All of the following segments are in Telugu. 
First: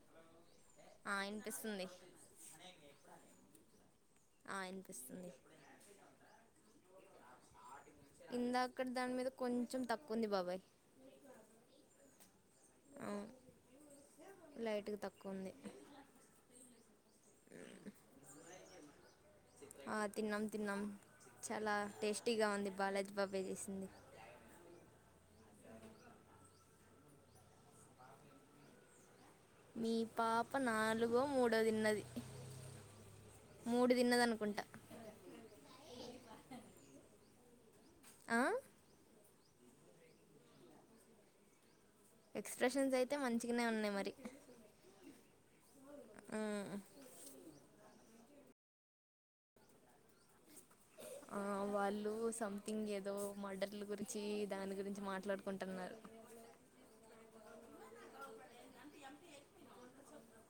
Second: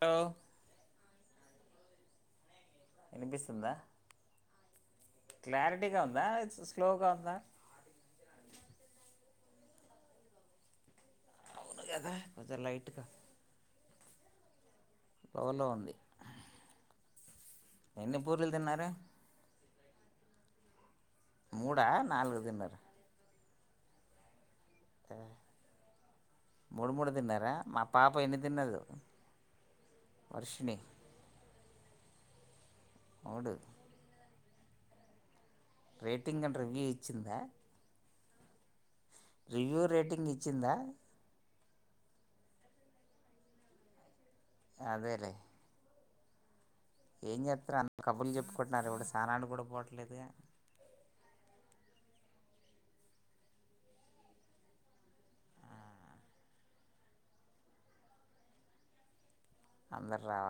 లో ఆ ఇనిపిస్తుంది ఇనిపిస్తుందా వినిపిస్తుంది క్లారిటీగా ఉందా ఇ స్ స్లోగా ఉందా ఇందాకాడి దాని మీద కొంచెం తక్కువుంది బాబాయ్ అవును కదా కొంచం లైట్గా లైట్గా పొగలో ఉంది ఎన్ని పూరీలు తిన్నారు ఆ తిన్నాం తిన్నాం చాలా మూడా నాలుగు టేస్టీగా ఉంది తిన్నారు బాలాజీ బాబే చేస్ అ మూడు మూడు తిన్నారా మా పాప ఎన్ని తిన్నదో మీ పాప వర్షిణి నాలుగో మూడో తిన్నది మూడు తిన్నదను ఉంట రేటింగ్ అండ్ రివ్యూ ఇచ్చిందా ఆ రివ్యూ రేటింగ్ ఇచ్చిందా ఎక్స్ప్రెషన్స్ అయితే మంచిగానే ఉన్నాయి మరి అదేలే ఉమ్. ఏం చేతున్నారు కాబ్రులు చెప్పుకుంటున్నారు ఎవిడు స్నానానీకకి కూడా పోవట్లేదు ఆ వాళ్ళు సంథింగ్ ఏదో మర్డర్ల గురించి దాని గురించి మాట్లాడుకుంటున్నారు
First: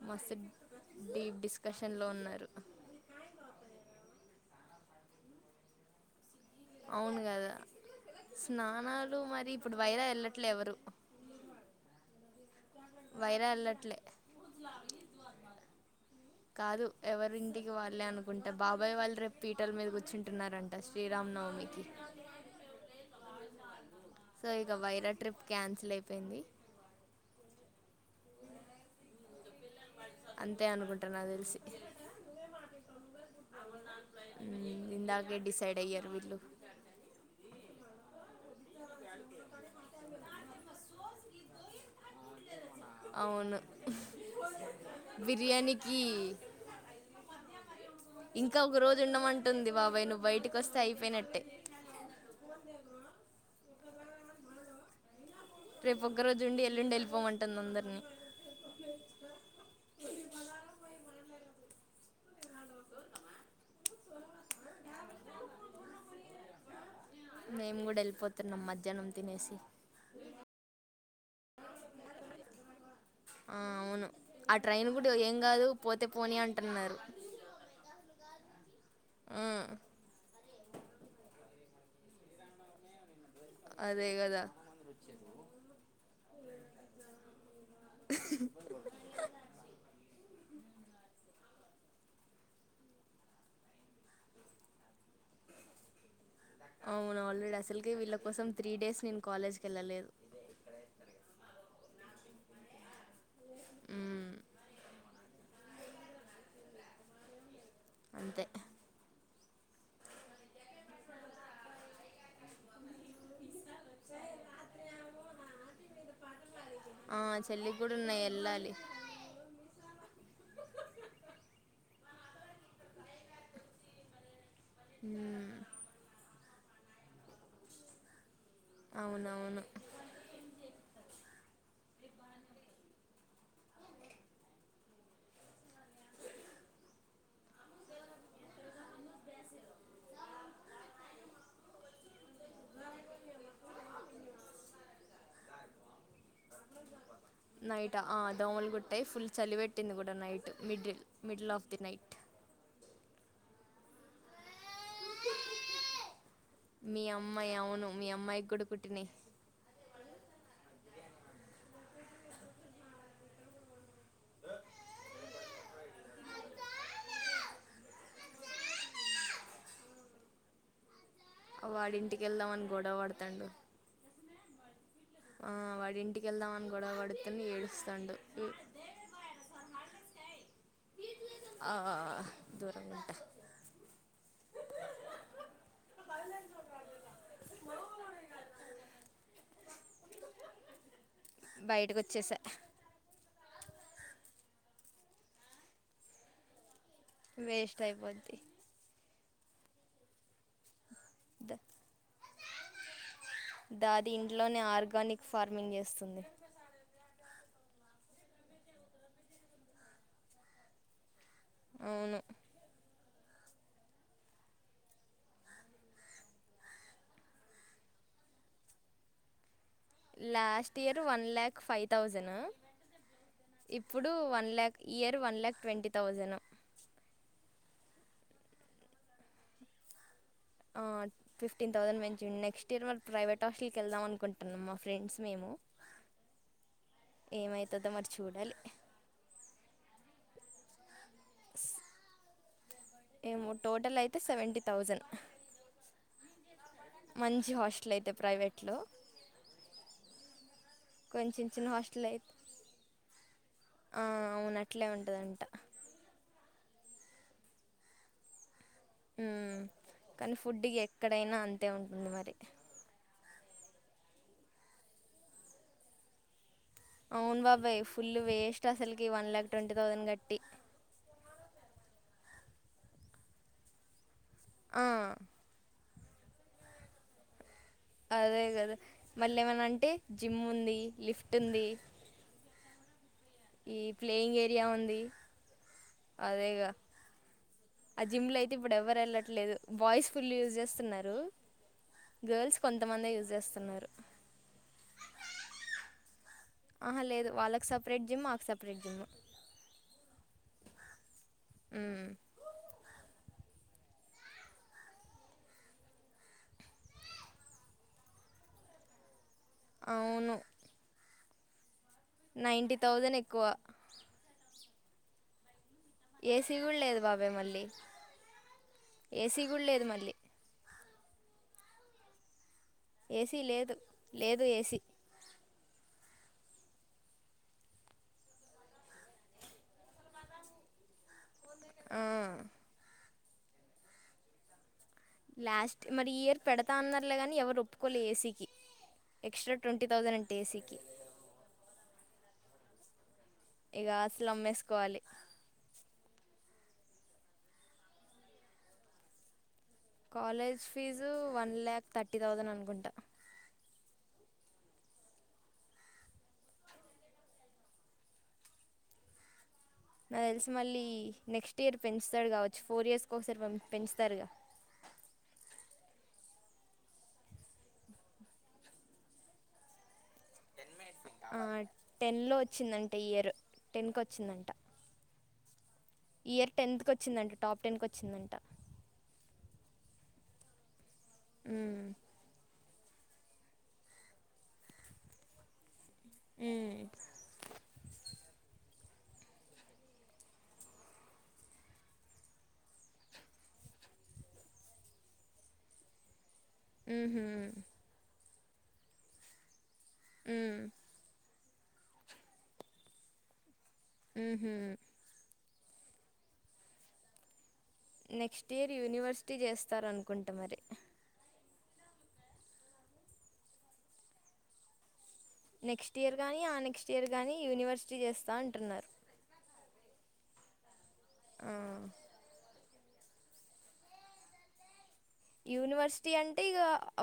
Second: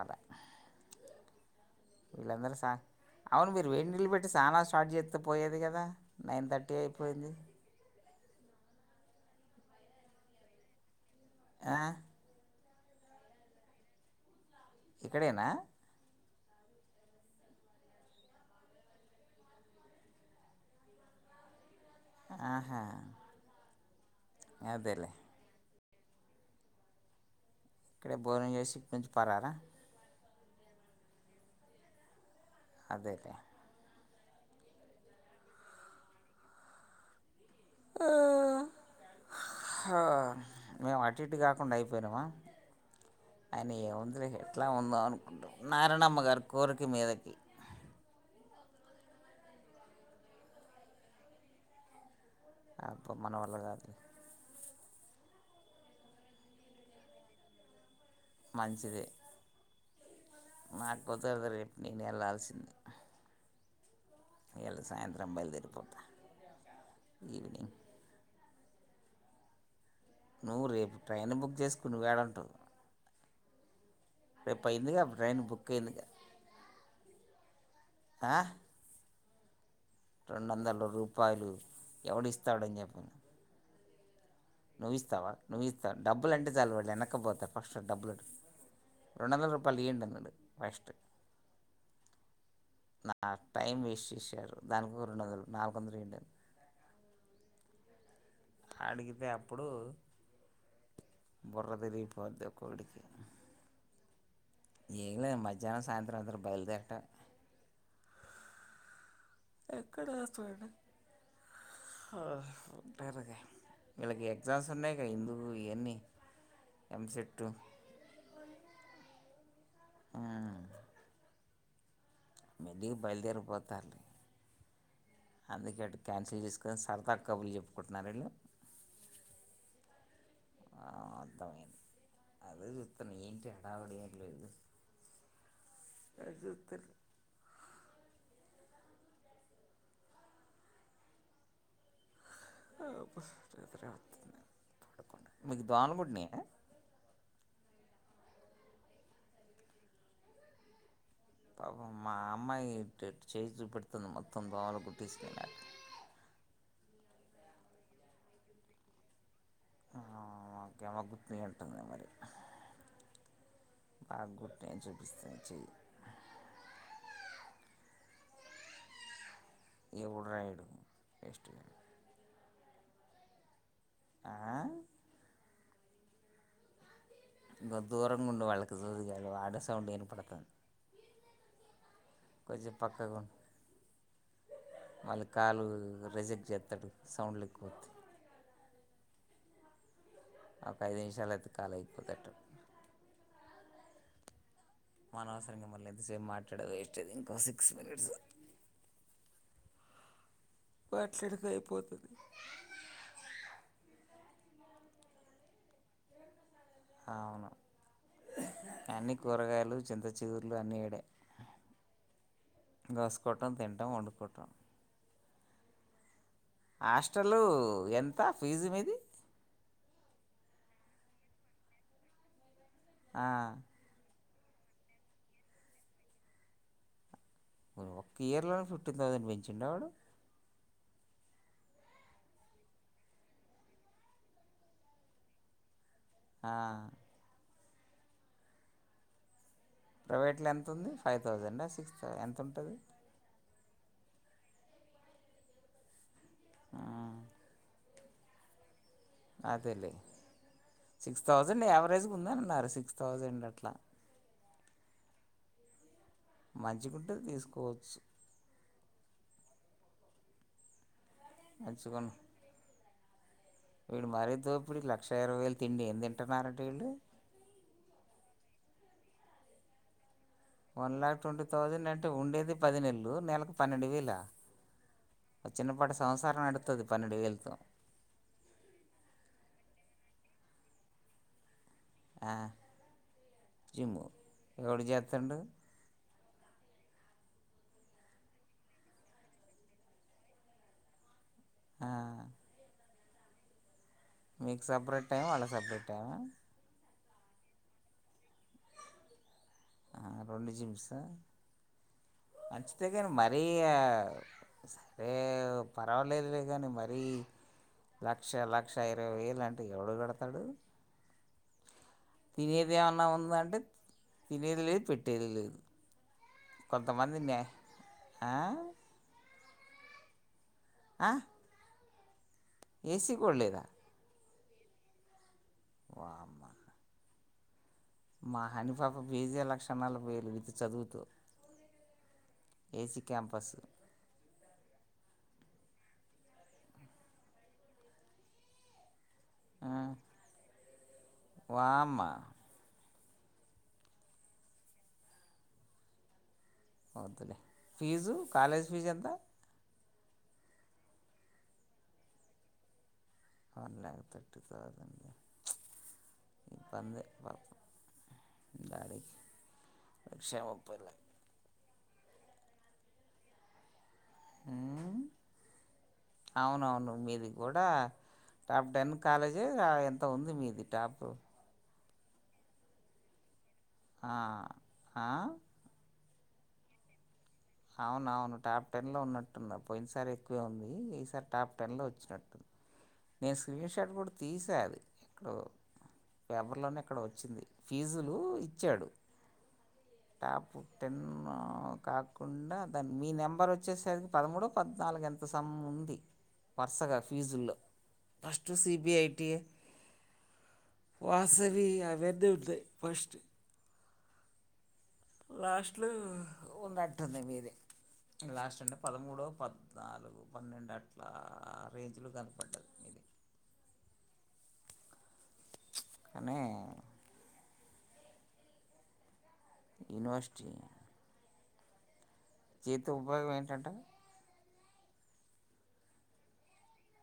మాసే డీప్ డిస్కషన్లో ఉన్నారు వీళ్ళందరసా అవును మీరు వేడిళ్ళు పెట్టి సానా స్టార్ట్ చేస్తూ పోయేది కదా నైన్ థర్టీ అవును అయిపోయింది కదా స్నానాలు మరి ఇప్పుడు వైరా వెళ్ళట్లే ఎవరు ఆ వైరా ఎళ్లట్లే ఇక్కడేనా కాదు ఎవరింటికి వాళ్ళే అనుకుంటే బాబాయ్ వాళ్ళు రేపు పీటల మీద కూర్చుంటున్నారంట శ్రీ రామనవమి కీ ఆహా సో ఇక అదేలే వైరా ట్రిప్ క్యాన్సిల్ అయిపోయింది ఇక్కడే భోజనం చేసి ఇటు నుంచి పరరా అంతే అనుకుంట నక్ తెలిసి అదేలే ఇందాగే డిసైడ్ అయ్యారు వీళ్ళు ఆ హ మేము అటుఇటు కాకుండా అయిపోయినామా అవును అయన ఏముంది ఎట్లా ఉ మనుకుందాం బిర్యానీకి నారాయణమ్మ గారి కోరిక మీదకి ఇంకా ఒక రోజు ఉండమంటుంది బాబాయ్ నువ్వు బయటకి అస్తే అయిపోయినట్టే అబ్బ మన వల్ల కాదు రేపు ఒక్క రోజు ఉండి ఎల్లుండి ఎళ్ళిపోమంటుంది అందరిని మంచిది మది కుదరదు రేపు వెళ్లాల్సింది ఇయ్యాలా సాయంత్రం బయలుదేరిపోతా ఈవినింగ్ మేము కూడా వెళ్ళిపోతున్నాం మధ్యాహ్నం తినేసి నువ్వు రేపు ట్రైన్ బుక్ చేసుకొని నువ్వుయడుంటావ్ ఆ అవును ఆ ట్రైన్ కూడా ఏం ట్రైన్ కాదు బుక్ అయిందిగా పోతే పోనీ అంటున్నారు ఆ ఉమ్ రెండు వందల రూపాయలు ఎవడిస్తాడని చెప్పు అదే గదా నువ్ ఇస్తావా నువ్ ఇస్తావు డబ్బులు అంటే చాలు వాళ్ళు వెనకపోతారు ఫస్ట్ డబ్బులు రొండోదలరూపాయల ఇయ్యండి అందర్ ఫస్ట్ నా టైం వేస్ట్ చేశారు దానికికో రెండు వందలు నాలుగు వందలు ఈయాండి అవును ఆల్రెడీ అసలుకే వీళ్ళకు కోసం త్రీ డేస్ నేను అడిగితే అప్పుడు కాలేజ్కి ఎళ్ళలేదు బుర్ర తిరిగిపోద్ది ఒక్కొక్కడికి ఏం లే మధ్యాహ్నం సాయంత్రం అందరూ బయలుదేరతర్ అంతే ఎక్కడ వస్తా [unintelligible] పెరిగే వీళ్ళకి ఎగ్జామ్స్ ఉన్నాయి గా ఎందుకు ఇయన్నీ ఆ చెల్లికి కూడా ఉన్నాయి ఎళ్ళాలి ఆ మళ్ళీగా బయలుదేరిపోతా మ్మ్. అందుకేటికెట్ క్యాన్సిల్ చేసి సరదా కబుర్లు చెప్పుకుంటున్నారిళ్ళు అవునవును ఆ అర్థమైంది అదే చూస్తున్న ఏంటి హడావడి ఏం లేదు [unintelligible] అబ్బా నిద్రే వస్తుంది పడుకుంటా మీకు దోమలుకుట్టినాయ నైట్ ఆ దోమలు కుట్టాయి ఫుల్ చలి పెట్టింది కూడా night middle middle of the పాపం మా నైట్ అమ్మాయి ఎట్టె చేయి చూపెడుతుంది మొత్తం దోమలు కుట్టేసినాయి మీ అమ్మాయి అవును మీ అమ్మాయి కూడా కుట్టినయ్ ఆహా ఒకే [unintelligible] కుట్టినాయ్ అంటుంది మరి బాగ కుట్టినాయ్ చూపిస్తుంది చెయ్ ఎవడ్రా వీడు వాడింటికి వెళ్దాం అని గొడవ వడతాండు ఆ ఆ వాడి ఇంటికి వెళ్దామని గొడవపడ నువ్ దూరంగా ఉండు వాళ్ళకి [unintelligible] వాళ్ళ సౌండ్ వినపడుతుంది ఆ ఆ కొంచెం పక్కకు మళ్ళీ కాలు రిజెక్ట్ చేస్తాడు సౌండ్లు ఎక్కువస్తే ఒక ఐదు నిమిషాలు అయితే కాలు బయటకు అయిపోతట్టు వచ్చేసా అనవసరంగా మళ్ళీ ఇంతసేపు మాట్లాడే వేస్ట్ ఇంకో సిక్స్ వేస్ట్ మినిట్స్ అయిపోద్ది మాట్లాడుతే ద అయిపోతది దాది ఇంట్లోనే ఆర్గానిక్ ఫార్మింగ్ చేస్తుంది అవును అన్నీ కూరగాయలు చింత చిగుర్లు అన్నీ ఈడే అవును గోసుకుంటాం తింటాం వండుకోటం హాస్టలు ఎంత ఫీజు మీది last year one lakh five thousand ఇప్పుడు one lakh year one lakh twenty thousand ఒక్క ఇయర్లోనే ఫిఫ్టీన్ థౌజండ్ పెంచిండా వాడు ఫిఫ్టీన్ థౌజండ్ పెంచిండు నెక్స్ట్ ఇయర్ మరి ప్రైవేట్ హాస్టల్కి వెళ్దాం అనుకుంటున్నాం మా ఫ్రెండ్స్ మేము ఆ ఏమైతదో మరి చూడాలి ప్రైవేట్లో ఎంతుంది ఫైవ్ థౌజండ్ ఆ సిక్స్ థౌస్ ఎంత ఉంటుంది ఏమో టోటల్ అయితే సెవెంటీ థౌజండ్ మంచి హాస్టల్ అయితే ప్రైవేట్లో అదేలే సిక్స్ కొంచెం థౌజండ్ చిన్న హాస్టల్ యావరేజ్గా ఉంద అయితే అన్నారు సిక్స్ థౌజండ్ అట్లా అవును అట్లే ఉంటుందంట మంచిగుంటే తీసుకోవచ్చు ఉమ్ కానీ ఫుడ్ ఇక ఎక్కడైనా అంతే ఉంటుంది మంచిగా మరి వీడు మరి తో పిడు లక్ష ఇరవై వేలు తిండి ఏమి తింటున్నారనీ అవును బాబాయ్ ఫుల్ వేస్ట్ అసలుకి వన్ లాక్ ట్వంటీ థౌజండ్ కట్టి వన్ లాక్ ట్వంటీ థౌజండ్ అంటే ఉండేది పది నెలలు నెలకు పన్నెండు వేలా ఆ చిన్నపాటి సంసారం పెడుతది పన్నెండు వేలతో అదే కదా మళ్ళీ ఏమన్నా అంటే జిమ్ ఉంది లిఫ్ట్ ఉంది ఆ ఈ ప్లేయింగ్ ఏరియా ఉంది చేస్తుండు అదేగా ఆ జిమ్ లో అయితే ఇప్పుడు ఎవరు వెళ్ళట్లేదు బాయిస్ ఫుల్ యూస్ చేస్తున్నారు ఆ గర్ల్స్ కొంతమంది యూజ్ చేస్తున్నారు నీకు సపరేట్ టైమ్ వాళ్ళకి సపరేట్ టైమా ఆహా లేదు వాళ్ళకి సపరేట్ జిమ్ మాకు సపరేట్ జిమ్ ఆ రెండు జీమ్స్ హ్మ్ మరి పర్వాలేదులే కానీ మరి లక్ష లక్ష ఇరవై వేలు అంటే ఎవడు అవును కడతాడు తినేది నైంటీ ఏమన్నా థౌజండ్ ఎక్కువ ఉందంటే తినేది లేదు పెట్టేది లేదు ఏసీ కూడా లేదు కొంతమంది బాబాయి నే మళ్ళీ ఆ ఏసీ కూడా లేదు మళ్ళీ ఆ ఏసీ కూడాలేదా లేదు ఏసీ వామ మా హానీ పాప ఫిజే లక్ష నలపైవేళ్ళు విత్ చదువుతో ఆ, ఏసీ క్యాంపస్ లాస్ట్ మరి ఈ ఇయర్ పెడతా అన్నారులే గాని ఎవరు ఒప్పుకోలే ఏసీకి ఎక్స్ట్రా ట్వంటీ తౌసండ్ అంటా ఏసీకి వామ ఇగ ఆస్తులు అంబేసుకోవాలి వద్దులే ఫీజు కాలేజ్ ఫీజ ఎంత college fee one lakh thirty thousand అనుకుంటా వన్ లాక్ థర్టీ తౌసండ ఇ బధే దాడిే [unintelligible] నాకు తెలిసి మళ్ళీ నెక్స్ట్ ఇయర్ పెంచుతాడు కావచ్చు ఫోర్ ఇయర్స్ ఒకసారి పెంచుత పెంచుతారు గా అవునవును మీది కూడా టాప్ టెన్ కాలేజి ఆ ఎంతో ఉంది మీది టాప్ ఆ టెన్ లో వచ్చిందంట ఇ ఇయర్ టెన్కి ఆ ఆ ఇ ఇయర్ టెన్త్కి ఒచ్చిందంట అవున అవును టాప్ టెన్ లో ఉన్నట్ ఉంద పోయిన సార్ ఎక్కువే ఉంది ఈసారి టాప్ టెన్ లో మ్మ్. వచ్చినట్టుంది నేను స్క్రీన్షాట్ కూడా తీసా అది ఎక్కడో పేపర్ లోనే మ్మ్. ఎక్కడో వచ్చింది ఫీజులు ఇచ్చాడు టాప్ టెన్ కాద్ కుండా దాన్ని మీ నెంబర్ ఒచ్చేసరికి పదమూడో పద్నాలుగు ఎంతో సమ్ ఉంది వరుసగా మ్హూ. ఫీజుల్లో ఫస్ట్ సిబిఐటి ఏ మ్మ్. వాసవి అవన్ని వున్నయ్ ఫస్ట్ ఊహ్మ్ లాస్ట్లు ఉన్నటుంది మీది నెక్స్ట్ లాస్ట్లో ఇయర్ అంటే పదమూడో యూనివర్సిటీ చేస్తారు పద్నాలుగు అనుకుంటా మరి పన్నెండు అట్లా ఆ రేంజ్లో కనపడ్డది ఇది నెక్స్ట్ ఇయర్ కానీ గానీ ఆ నెక్స్ట్ ఇయర్ గానీ యూనివర్సిటీ చేస్తా అంటున్నారు యూనివర్సిటీ ఆ. దీంతో ఉపయోగం ఏంటంటే యూనివర్సిటీ అంటే ఇగ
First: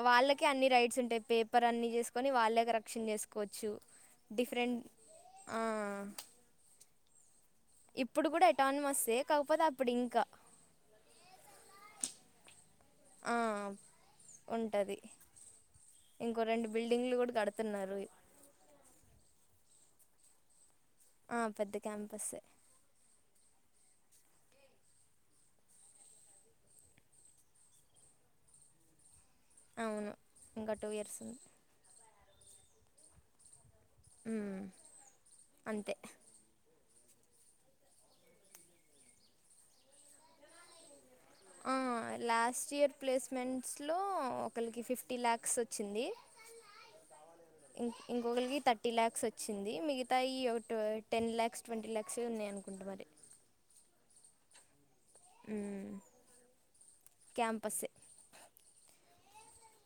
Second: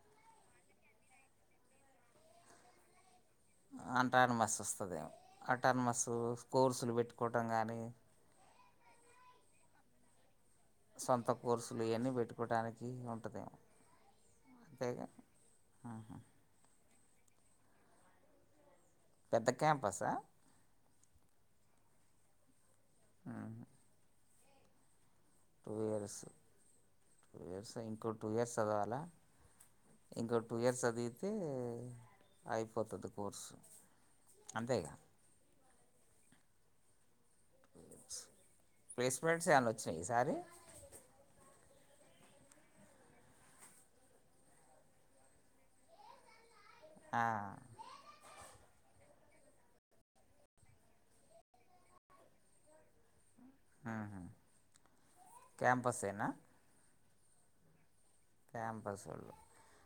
వాళ్ళకె అన్ని రైట్స్ ఉంటాయి పేపర్ అన్ని థీసుకొని వాళ్ళ కరప్షన్ జేస్ కోచ్చు అంటానమస్ డిఫరెం వస్తుందేమో ఆ అటానమస్ కోర్సులు పెట్టుకోవటం కానీ ఇప్పుడు కూడా ఎటానమస్ ఏ కాకపోతే అప్పుడు ఇంకా సొంత కోర్సులు ఇయన్ని పెట్టుకోటానికి ఆ. ఉంటది. ఉంటది అంతేగా ఆహా లింగ్లు గూడా గడుతున్నారోయ్ పెద్ద క్యాంపసా ఆ పెద్ద క్యాంపస్ ఎ ఆహ టూ ఇయర్స్ టూ ఇయర్స్ ఇంకో టూ ఇయర్స్ చదవాలా? అవును ఇంకో టూ ఇంకా ఇయర్స్ సదివితే ఉంది అయిపోతది కోర్సు. ఊమ్ అంతేగా అంతే ప్లేస్మెంట్స్ ఏవన్న ఒచ్చినయ ఈ సారి? ఆ లాస్ట్ ఇయర్ ప్లేస్మెంట్స్లో ఒకలికి ఫిఫ్టీ ల్యాక్స్ ఒచ్చింది. ఆ, ఇ ఇంకలికి తట్ థర్టీ లాక్స్ ఒచ్చింది, మిగతాయి ఒక to ten lakhs, twenty lakhs ఉన్నాయనుకుంట మరి ఆహా మ్మ్ క్యాంపసేనా క్యాంపస్సే క్యాంపసోళ్ళు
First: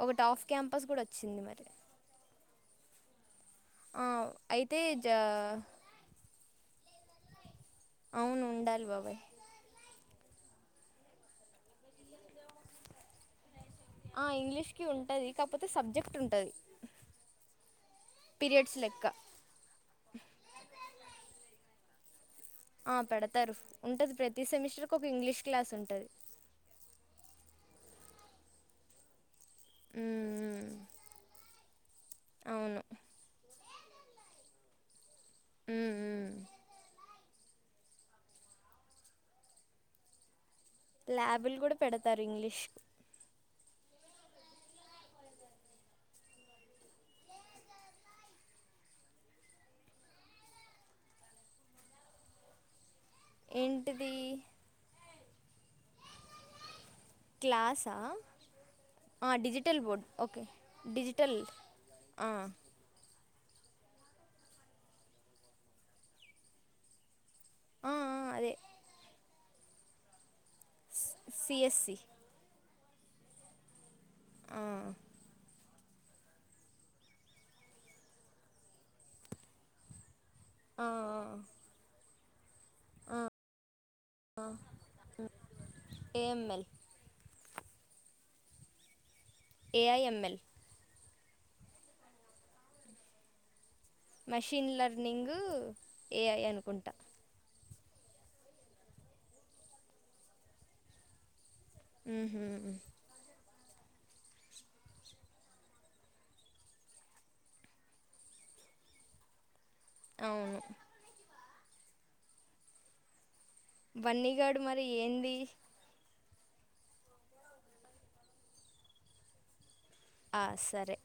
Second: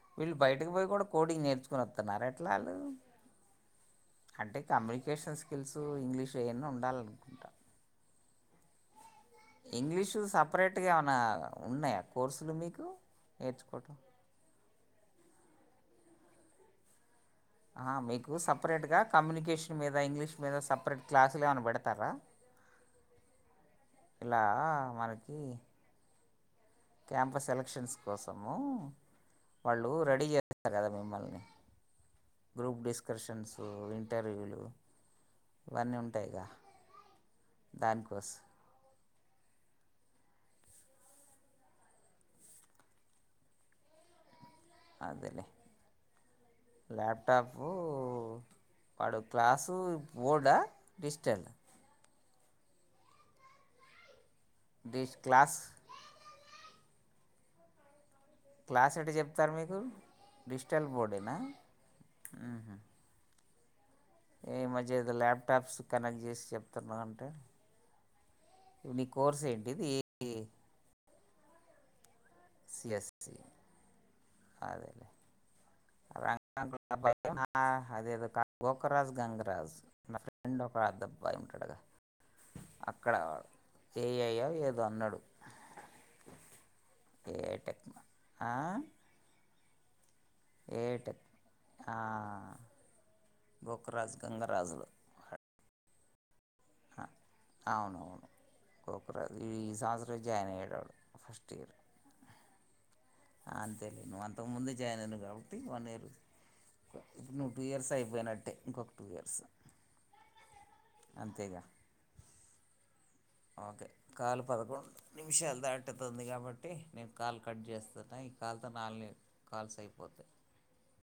ఒకటి వీళ్ళు ఆఫ్ బయటకు క్యాంపస్ బోయి కూడా గూడా వచ్చింది కోడింగ్ మరి నేర్చుకుని ఒతన్నారా ఎట్లా ఆ అంటే అయితే జ కమ్యూనికేషన్ స్కిల్స్, ఇంగ్లీష్ అయ్యన్నీ ఉండాలనుకుంటా అవును ఉండాలి బాబాయ్ ఇంగ్లీషు సపరేట్గా ఏమన్నా ఉన్నాయా? కోర్సులు మీకు నేర్చుకో ఆ ఇంగ్లీష్ కి ఉంటది, కాకపోతే సబ్జెక్ట్ ఉంటది. ఆహా మీకు సపరేట్గా కమ్యూనికేషన్ మీద ఇంగ్లీష్ మీద సపరేట్ క్లాసులేమనా బెడతారా? ఆ పెడతారు ఉంటది ప్రతి సెమిస్టర్కి ఒక మనకి ఇంగ్లీష్ క్లాస్ ఉంటది. క్యాంపస్ సెలక్షన్స్ కోసము వాళ్ళు రెడీ జేపిస్తారు కదా! మిమ్మల్ని గ్రూప్ అవును డిస్కర్షన్స్ లు ఇంటర్వ్యూలు ఇవన్నీ మ్మ్. ఉంటాయిగా. దానికోస్ ల్యాబులు కూడా పెడతారు. ఇంగ్లీష్ కి అదేలే ల్యాప్టాపు వాడు క్లాసు బోర్డా, డిజిటల్! ఏంటిది డిష్ క్లాస్ క్లాసా క్లాస్ ఎట్ట ఆ చెప్తారు మీకు డిజిటల్ బోర్డ్ ఓకే డిజిటల్ ఆ ఈ మధ్యేడో ల్యాప్టాప్స్ కనెక్ట్ చేసి చెప్తున్నా అంటే ఆ, ఆ, అదే నీ కోర్స్ ఏంటిది ఏ ఏ C C S E C S E అదేలే ఆ అదే అద కా గోక్రాజ్ గంగరాజ్ రెండు ఒక అద్దబ్బాయి ఉంటాడుగా అక్కడ వాడు ఏ ఐ యో ఏదో అన్నడు. ఏఎంఎల్ ఏటెక్ ఆ ఏఐ ఎంఎల్ ఏఐ టెక్ ఆ గోకురాజు మెషిన్ గంగరాజులు లెర్నింగ్, ఏ ఐ అనుకుంటా అవునవును కోకరాజ ఈ ఈ సంవత్సరం జాయిన్ అయ్యాడు ఫస్ట్ ఇయర్ ఊహూ అంతే నువ్వంతకు ముందే జాయిన్ అయినవు కాబట్టి వన్ ఇయర్ నువ్వు టూ ఇయర్స్ అయిపోయినట్టే. ఇంకొక టూ ఇయర్స్ అవును అంతేగా ఓకే కాలు బన్నీగాడు మరి పదకొండు ఏంది నిమిషాలు దాటుతుంది గా? కాబట్టి నేను కాల్ కట్ చేస్తున్నా ఈ కాల్తో నాలుగు కాల్స్ అయిపో ఆ సరే